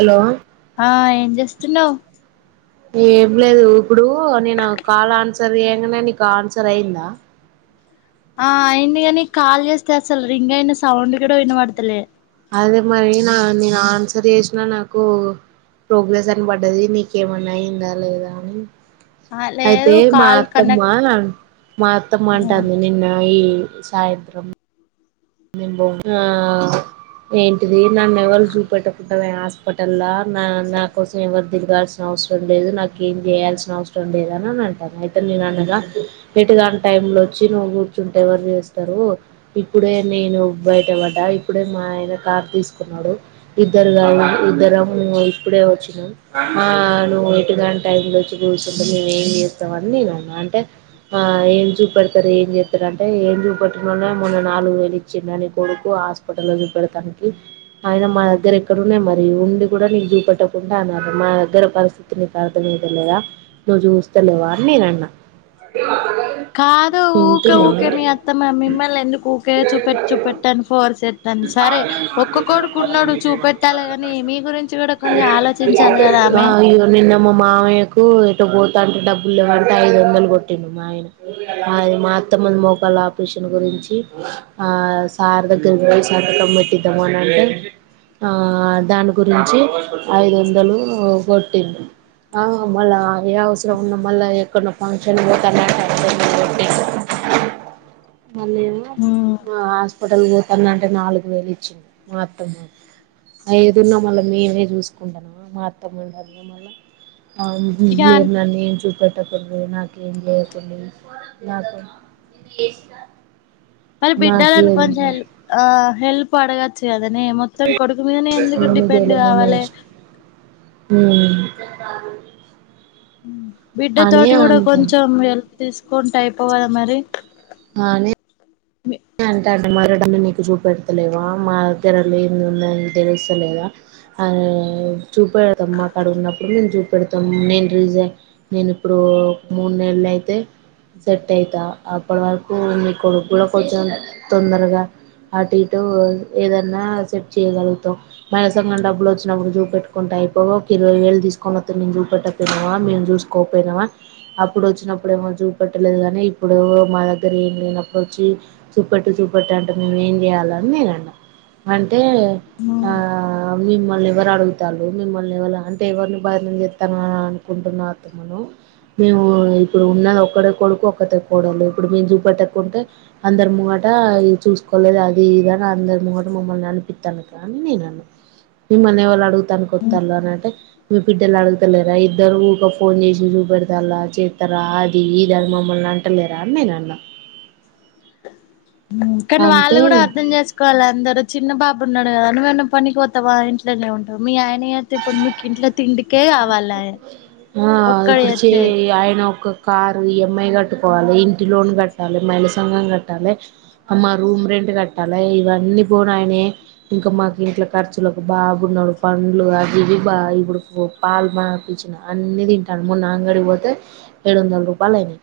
Hello ఆ ఏం చేస్తున్నావ్ ఏం లేదు ఇప్పుడు నేను కాల్ ఆన్సర్ చేయగానే నీకు ఆన్సర్ అయిందా ఆ అయింది కాని కాల్ చేస్తే అసలు రింగ్ అయిన సౌండ్ కూడా వినబడతలే అదే మరి నా నేను ఆన్సర్ చేసినా నాకు ప్రోగ్రెస్ అన పడ్డది, నీకేమన్నా అయందా లేదా అని ఆ అయితే లేదు మా కాల్ కనెక్ట్ అత్తమ్మా మ అత్తమ్మ అంటంది నిన్న ఈ సాయంత్రం ఆ ఏంటిది న్న నెవల్ చూపెట్టటుకుంట హాస్పటల్లా నా నా కుస తిరగాల్సిన అవసరం లేదు, నాకు ఏం చేయాల్సిన అవసరం లేదుని అని అంటాను, అయితే నేను అన్నలా ఎటుగాని టై లో వచ్చి నువ్వు కూర్చుంటే ఎవరు చేస్తారు ఇప్పుడే నేను బయట పడ్డా ఇప్పుడే మా ఆయన కార్ తీసుకున్నాడు, ఇద్దరు కావు ఇద్దర ఇప్పుడే వచ్చినం, నువ్వు ఇటుగాంట టైంలో వచ్చి కూూచకుంటే నేను ఏం చేస్తావ అని నేను అన్నా, అంటే ఏం చూపెడతారు ఏం చేస్తారు అంటే ఏం చూపెన మొన్న నాలుగు వేలు వచ్చి నీ కొడుకు హాస్పిటల్లో చూపెడతానికి ఆయన మా దగ్గర ఎక్కడన్నాయి మరి ఉండి కూడా నీకు చూపెట్టకుండా అన్నారు, మా దగ్గర పరిస్థితి నీకు అర్థమద లేదా నువ్వు చూస్తలేవా అని నేను అన్నా కాదు ఊకే వింటున్నావా ఊకే మీ అత్తమ్మ మిమ్మల్ని ఎందుకు ఊకే చూపెట్ చుపట్టన్ ఫోర్స్ చేత్తంది సరే ఒక్క కొడుకు ఉన్నాడు చూపెట్టాలి కాని మీ గురించి కూడా కొంచెం ఆలోచించాలి కదా ఆమె అయో నిన్న మా మామయకు ఏ టుపో టే డబ్బులు లేవంటే ఐదు వందలు కొట్టిం మా ఆయన, అది మాత్తమ్మంది మోకాళ్ళ ఆపరేషన్ గురించి, ఆ సార్ దగ్గర పో శతకం పెట్టిద్దాం అని అంటే, ఆ దాని గురించి ఐదు వందలు కొట్టింది, ఆ మళ్ళా ఏ అవసరం ఉన్నా మళ్ళా ఎక్కన్నా ఫంక్షన్ కి పోతన్న [inaudible] మళ్ళమో మ్మ్ మస్ పోటల్ గతన్నా అంటే నాలుగు వేలు ఇచ్చింది, మా అత్తమ్మ ఏదన్నా మళ్ళ మేమే చూసుకుంటాము మా అత్తమ్మ అ మళ్ళ ఆ ఇక లేే నన్న ఏం చూప కట్టకడదు నాకేం లేకుండా నాకు మరి బిడ్డాలని కొంచెం నాకేడున్నయ్ హెల్ప్ ఆ హెల్ప్ పడగాచ్చ అదే నే మొత్తం కొడుకు మీదనే ఎందుకు డిపెండ్ కావాలి మ్ బిడ్డ తోటి కూడా కొంచెం వె తీసుకుంటే అయిపోవాలా మరి అనే మీ అంటే అంటే మరడని నీకు చూపెడతలేవా, మా దగ్గరలో ఏమి ఉందని తెలుస్తలేదా అ చూపద అమ్మా అక్కడ ఉన్నప్పుడు మేను చూ పెడతాం నేన్ రీజన్ నేను ఇప్పుడు మూడు నెళ్లు అయితే, సెట్ అయితా అప్పటి వరకు మీ కొడుకు కొంచెం తొందరగా, అటు ఇటు ఏదన్నా సెట్ చేయగలుగుతాం, మనసంగం డబ్బులు వచ్చినప్పుడు చూ పెట్టుకుంటూ అయిపో ఒక ఇరవై వేలు తీసుకొని వత్త మేము చూపెట్టకపోయినావా మేము చూసుకోకపోయినావా, అప్పుడు వచ్చినప్పుడు ఏమో చూ పెట్టలేదు కానీ, ఇప్పుడు మా దగ్గర ఏం లేనప్పుడు వచ్చి చూపట్టు చూపట్టు అంటే మేము ఏం చేయాలని నేను అన్నా అం అంటే ఆ మిమ్మల్ని ఎవరు అడుగుతారు మిమ్మల్న ఎవలు అంటే ఎవరిని బదునం చెస్తాను అని అనుకుంటున్న, అత్తమ్మ మేము ఇప్పుడు ఉన్నది ఒక్కడే కొడుకు ఒక్కటే కొడలు ఇప్పుడు మేము చూపట్టకుంటే అందరి ముంగట చూసుకోలేదు అది ఇదని అందరి ముంగట మమ్మల్ని అనిపిస్తానుక అని నేను అన్నా, మిమ్మల్ని ఎవళ్ళు అడుగుతానునికి ఒత్తలే అని అంటే మీ బిడ్డలు అడుగుతలేరా ఇద్దరు ఊక ఫోన్ చేసి చూపెడతారు చేస్తారా అది ఇదని మమ్మల్ని అంటలేరా అని నేన అన్నా కానీ వాళ్ళు అంటే కూడా అర్థం చేసుకోవాలి అందరు చిన్న బాబు ఉన్నాడు కదావేన్న పనికి పోతావా ఇంట్లోనే ఉంటావు మీ ఆయనస్తతే ఇప్పుడు మీకు ఇంట్లో తిండికే కావాలా ఆ ఒక్కడు ఇప్పుడు చే చేస్తే ఆయన ఒక కారు ఈఎంఐ కట్టుకోవాలి, ఇంటి లోన్ కట్టాలి, మైళ సంఘం కట్టాలి, మా రూమ్ రెంట్ కట్టాలి, ఇవన్నీ పోనాయనే ఇంకా మాకు ఇంట్లో ఖర్చులకు బాగున్నాడు పండ్లు అవి ఇవి బాగా ఇప్పుడు పాలు మాపించిన అన్ని తింటాను మొన్న అంగడి పోతే ఏడు వందల రూపాయలు అయినాయి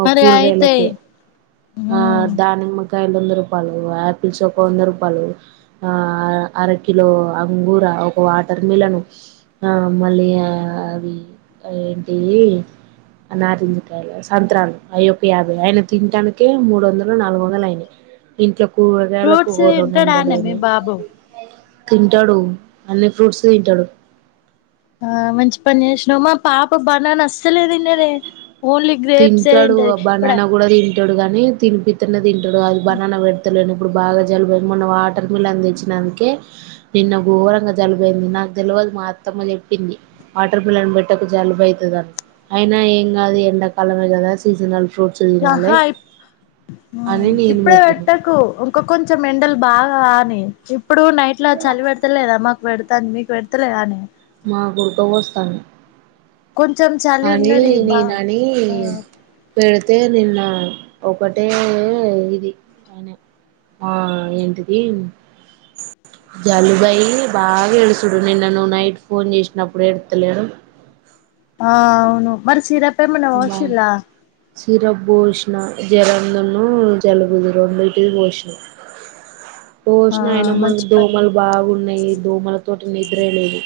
ఓ మరి అయితాయి కూరగాయలకే రకాయలు వంద రూపాయలు ఆపిల్స్ ఒక వంద రూపాయలు, ఆ అరకిలో అంగూర, ఒక వాటర్ మిలన్, ఆ మళ్లీ అవి ఏంటి నారెంజకాయలు, సంత్రాలు అయి ఒక యాభై ఆయన తింటానికి యే మూడు వందలు నాలుగు వందలు అయినాయి ఇంట్లో కూరగాయలకు ఫ్రూట్స్ ఓ రెండు వందలు తింటాడనే మీ అయినాయి బాబు తింటాడు అన్ని ఫ్రూట్స్ తింటాడు ఆ మంచి పని చేసినామా పాప బనానా అసలే తినదే ఓన్లీ గ్రేప్స్ ఏ తింటడు తింటది ఇప్పుడు బనానా కూడా తింటాడు తింటాడు గాని తినిపిస్తానే తింటడు అది బనాన పెడతలేను ఇప్పుడు బాగా జలుబు మొన్న వాటర్ మిలాన్ తెచ్చినందుకే నిన్న ఘోరంగా జలుబు అయింది. నాకు తెలియదు మా అత్తమ్మ చెప్పింది. వాటర్ మిలాన్ పెట్టకు జలుబు అయితదని. అయినా ఏం కాదు ఎండకు కాలమ జద సిజనల్ ఆహా ఇ అని నేను ఇప్పుడే పెట్టిన పెట్టకు ఇంక కొంచెం ఎండలు బాగా కానీ ఇప్ ఇప్పుడు నైట్ లో చలి పెడతలేదా మా పెడతాంది మీకు పెడతలేదనే మాకు ఉడకబొస్తాంది కొంచెం చలి అని ఉన్నది బా నీనాని ఆ పెడ్ అయితే నిన్న ఒకటే ఇది ఆయన ఆ ఏంటిది జలుబ యి బాగా ఎడుసుడు. నిన్న నువ్వు నైట్ ఫోన్ చేసినప్పుడు ఎడతలేడు. ఆ అవును మరి సిరప్ ఏమన్నా బా పోషిల్లా సిరప్ పోషిన జ్వరందును జలుబుదు రెండు ఇటిది పోషినా ఆ పోషిన అయిన మాకి మంచి పని దోమలు బాగున్నాయి దోమల తోటి నిద్రేలేదు.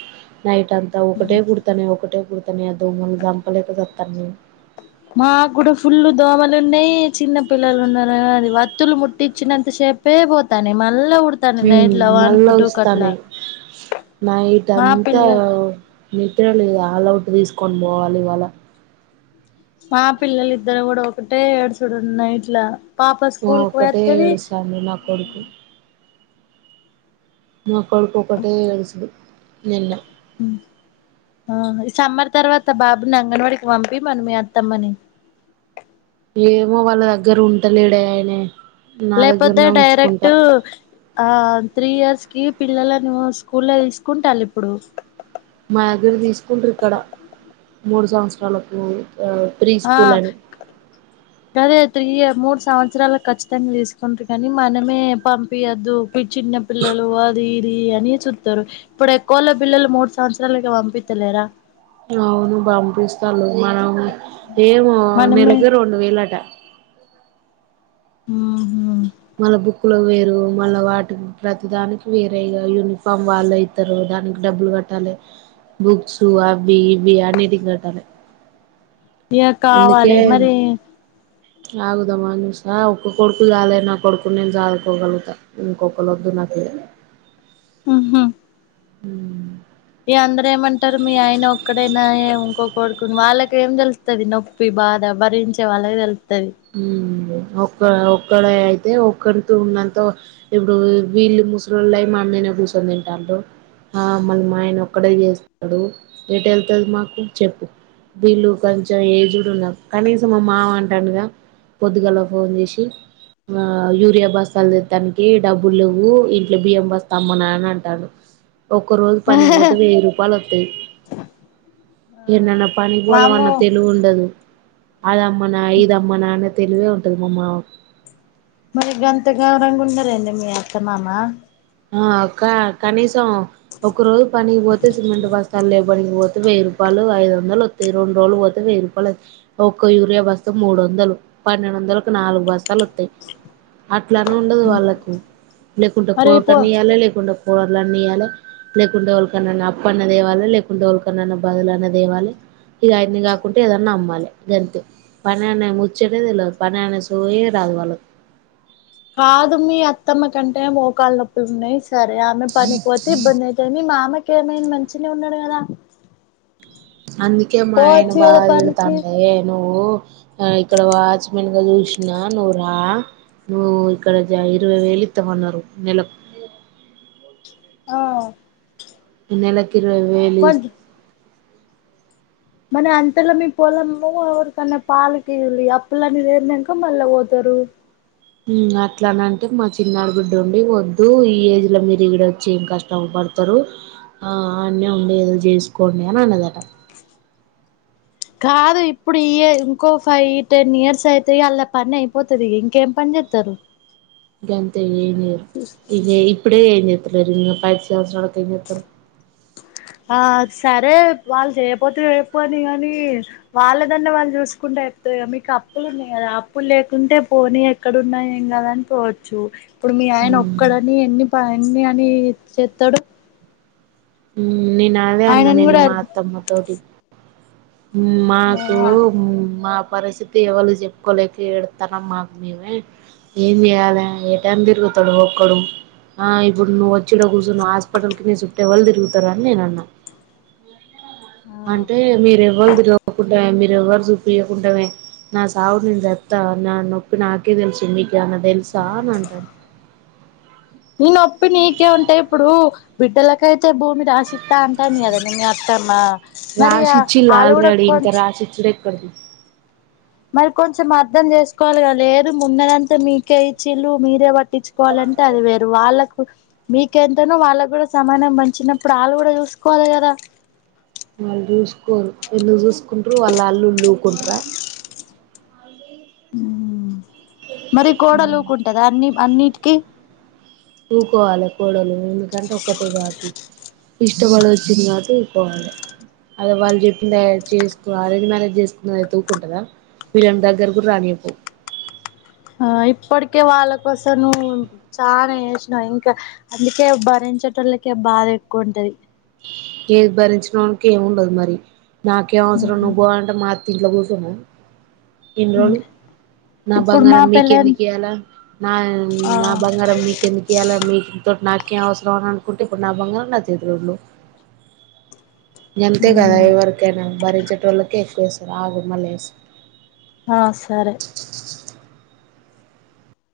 నైట్ అంతా ఒకటే కుడతానే ఒకటే కుత తన్నాయి దోమలు సంప లేక సుతున్న తన్ని మా కూడా ఫుల్లు దోమలు ఉన్నాయి. చిన్న పిల్లలు ఉన్నారు. అది వత్తులు ముట్టించినంత సేపే పోతానై. మళ్ళా ఉడతానయి హు నైట్ల వన్ మళ్ళ కు టూ కట్లా వస్తానే నైట్ మా అంతా పిల్ల నిద్ర లేదు అల్లౌట్ తీసుకొని పోవాలి ఇవాళ మా పిల్లలు ఇద్దరు కూడా ఒకటే ఎడ్సుడు నైట్ల పాప స్కూల్ కు పోయి ఒకటే వత్తది ఏడుస్తాండు నా కొడుకు నా కొడుకు ఒకటే ఏడుస్ నిన్న ఉ ఆ ఈ సమ్మర్ తర్వాత బాబుని అంగన్వాడికి పంపి మన మీ అత్తమ్మని ఏమో వాళ్ళ దగ్గర ఉంటలేడే ఆయనే నా లేకపోతే దగ్గరనే డైరెక్ట్ ఉంచుకుంటా ఆ త్రీ ఇయర్స్ కి పిల్లల ను స్కూల్లో తీసుకుంటా లే ఇప్పుడు మాదు తీసుకుంటుర్రు ఇక్కడ మూడు సంవత్సరాలకు ప్రీ ఆ స్కూల్ అని గదే త్రీ మూడు స్కూల్స్ సంవత్సరాల ఖచ్చితంగా తీసుకుంటారు. కానీ మనమే పంపియద్దు. చిన్న పిల్లలు అది ఇది అని చూతారు. ఇప్పుడు ఎక్కువళ పిల్లలు మూడు సంవత్సరాలకి పంపిత్త లేరా. అవును బాంపిస్తాలు మన ఏమో మనమే నెలకే రెండు వేలట ఆహ మళ్ళా బుక్లు వేరు మళ్ళ, వాటికి ప్రతి దానికి వేరే ఇ యూనిఫామ్ వాళ్ళు ఇతారు దానికి డబ్బులు కట్టాలి, బుక్స్ అవి ఇవి అన్నిటికి కట్టాలి ఇక కావాలి మరి ఆగుదమ్మా చసా ఒక్క కొడుకు కాలే నా కొడుకు నేను చదుకోగలుగుతాను ఇంకొకరు వద్దు నాకు ఆహా హ్మ్ ఇగ అందరూ ఏమంటారు మీ ఆయన ఒక్కడైనా, ఇంకో కొడుకుని వాళ్ళకేం తెలుస్తుది. నొప్పి బాధ భరించే వాళ్ళకి తెల్ హ్మ్ [unintelligible] ఒక్క ఒక్కడ అయితే ఒక్కడితో ఉన్నంత ఇప్పుడు వీళ్ళు ముసలిళ్ళ అయి మా అమ్మేనే కూర్చొని తింటారు, ఆమ్ మళ మాయన ఒక్కడే చేస్తాడు ఎటు వెళ్తుంది మాకు చెప్పు వీళ్ళు కొంచెం ఏజ్డ్ ఉన్నారు, కనీసం మా మావ అంటానుగా పొద్దుగాలో ఫోన్ చేసి ఆ యూరియా బస్తలదతానికి డబ్బులువ్వు, ఇంట్లో బియ్యం బస్త అమ్మనా అని అంటాడు ఒక్క రోజు పనికిపోతే వెయ్యి రూపాయలు వస్తాయి, ఎన్నన్నా పనికి పోదా అన్న వామ్మో తెలిగు ఉండదు అదమ్మనా ఇదమ్మనా న్న తెలివే ఉంటది మమ్మ మరి గంత గౌరంగా ఉండరేందే మీ అత్తమామా ఆవ్ క్కా కనీస్ త్తం ఒక్క రోజు పనికి పోతే సిమెంట్ బస్తాల్ లేవ్ [unintelligible] పోతే వెయ్యి రూపాయలు ఐదు వందలు వత్తాయి రెండు రోజులు పోతే వెయ్యి రూపాయలత్ ఒక్క యూరియా బస్త మూడు వందలు పన్నెండు వందలకు నాలుగు బస్తాలు వత్తాయి అట్ ట్లార్ను ఉండదు వాళ్ళకు లేకుంటక్ మరి పో ధన్నియాలే లేకున్ [unintelligible] కూరలన్ని ఇయ్యాలే లేకుంటే, ఎవరికికన్నాన్న అప్పన్న తేవాలి లేకుంటే, ఎవరికికన్నాన్న బదులున్న దేవాలి. ఇక అయన్ని కాకుంటే, ఏదన్నా అమ్మాలే గంతే పని అనే ముచ్చటే తెల్వద్ పని అనే సోయే రాదు. వాళ్ళక్ కాదు మీ అత్తమ్మ కంటే మోకాళ్ళ్ నొప్పుల్ ఉన్నాయ్ స్ సరే ఆమె పనికి పోతే ఇబ్బంది అయితే ని మామ్మకి కేమైంది మంచిగనే ఉన్నాడు కదా అందుకే మా ఆయన పోవచ్చు బాగ కదా పనికి తిడతండే విను నువ్వు ఆ ఇక్కడ వాచ్మెన్ గా చూసినాన్ నువ్వు రా నువ్వు ఇక్కడ [unintelligible] ఇరవై వేలు ఇత్తామన్నారు నెలక్ ఆ నేలక్ ఇరవైవేలు మరి అంతలో మ పోలము ఎవరికన్నా పాలకి అప్పులని లేేనాక మళ్ళా పోతారు. అట్లా అనంటే మా చిన్నాడు గుడ్డు ఉండి, వద్దు ఈ ఏజ్ లో మీరు ఇక్కడ వచ్చి ఏం కష్ట పడతారు, ఆ అన్నీ ఉండి ఏదో చేసుకోండి అని అన్నదట. కాదు ఇప్పుడు ఈ ఇంకో ఫైవ్ టెన్ ఇయర్స్ అయితేయి అళ్లా పని అయిపోతుంది ఇ ఇంకేం పని చెస్తారు. గంతే ఇ ఇప్పుడే క [unintelligible] పది సంవత్సరాల తరువాత ఎం చేస్తాం ఆ సరే వాళ్ళు చేయపోతే అయిపోని కానీ, వాళ్ళదన్నే వాళ్ళు చూసుకుంటే అయిపోతయి క మీకు అప్పులు ఉన్నాయి కదా, అప్పులు లేకుంటే పోనీ ఎక్కడ ఉన్నాయం కదా అనికోవచ్చు ఇప్పుడు మీ ఆయన ఒక్కడని ఎన్ని ఎన్ని అని చెత్తడు ఉ నీను అదే అన్నా ఆయనను నేను కూడా మా అర్ అత్తమ్మ తోటి మాకు ఆ మా పరిస్థితి ఎవళు చెప్పుకోలేక ఏడుతాన మాకు మేమే ఏం చేయాలి ఏ టైం తిరుగుతాడు ఒక్కడు ఇప్పుడు నువ్వు వచ్చిడ కూర్చొనివ్వు హాస్పిటల్కి న చుట్టే వాళ్ళు తిరుగుతారుని నేను అన్నా ఆ అంటే మీరే [unintelligible] మీరు ఎవ్వరు చూపించకుంటావే నా సావు నేను దత్తా నా నొప్పి నాకే తెలుసు మీకు అన్న తెలుసా అని అంటాను నీ నొప్పి నీకే ఉంటా ఇప్పుడు బిడ్డలకైతే భూమి రాసిస్తా అంటందిగా మీ అత్తామ్మా రాసిచ్చిల ఆల్రెడీ ఇంకా రాసి ఇచ్చడు ఎక్కడ మరి కొంచెం అర్ధం చేసుకోవాలి కద లేదు ఉన్నడంత మీకే ఇచిల్లు మీరేవ పట్టించుకోవాలంటే అది వేరు వాళ్ళకి మీకెంతనో వాళ్ళకు కూడా సమానం పంచినప్పుడు వాళ్ళు కూడా చూసుకోవాలి కదా వాళ్ళు చూసురో ఎన్నో చూసుకుంటారు వాళ్ళు అల్లులు ఉకుంటార ఉ మరి కోడలుకుంటది అన్ని అన్నిటికీ ఉకోవలె కోడలు ఎందుకంటే ఒక్కతే కాబట్టి ఇష్టపడి వచ్చింది కాబట్టి ఉకోవాలి అద వాళ్ళు చెప్పి చేసుకో అరేజ మేనేేజ్ చేస్తుంది ఉకుంటందా వీళ్ళని దగ్గర కూడా రానిపో ఆ ఇప్పటికే వాళ్ళ కోసం నువు చాల చేసినావు ఇంకా అందుకే భరించటళ్ళకే బాధ ఎక్కువ ఉంటది ఏది భరించిన వాళ్ళకే ఏమి ఉండదు మరి నాకేం అవసరం నువ్వు పో అంటే మా ఇంట్లో కుసోనా ఎన్ని రోజులు నా ఇప్పుడు మా బంగారం పెళ్ళైన మీకెందుకు ఇయాలా నా ఆ నా బంగారం మీకెందుకు ఇయాలా మీకు [unintelligible] నాకేం అవసరం అని అనుకుంటే ఇప్పుడు నా బంగారం నా చేతిలో ఉన్నూ గంతే కదా ఎవరికనా బర [unintelligible] ఎక్కువ వేస్తారు అగు మల్లె వేస్తారు ఆ సరే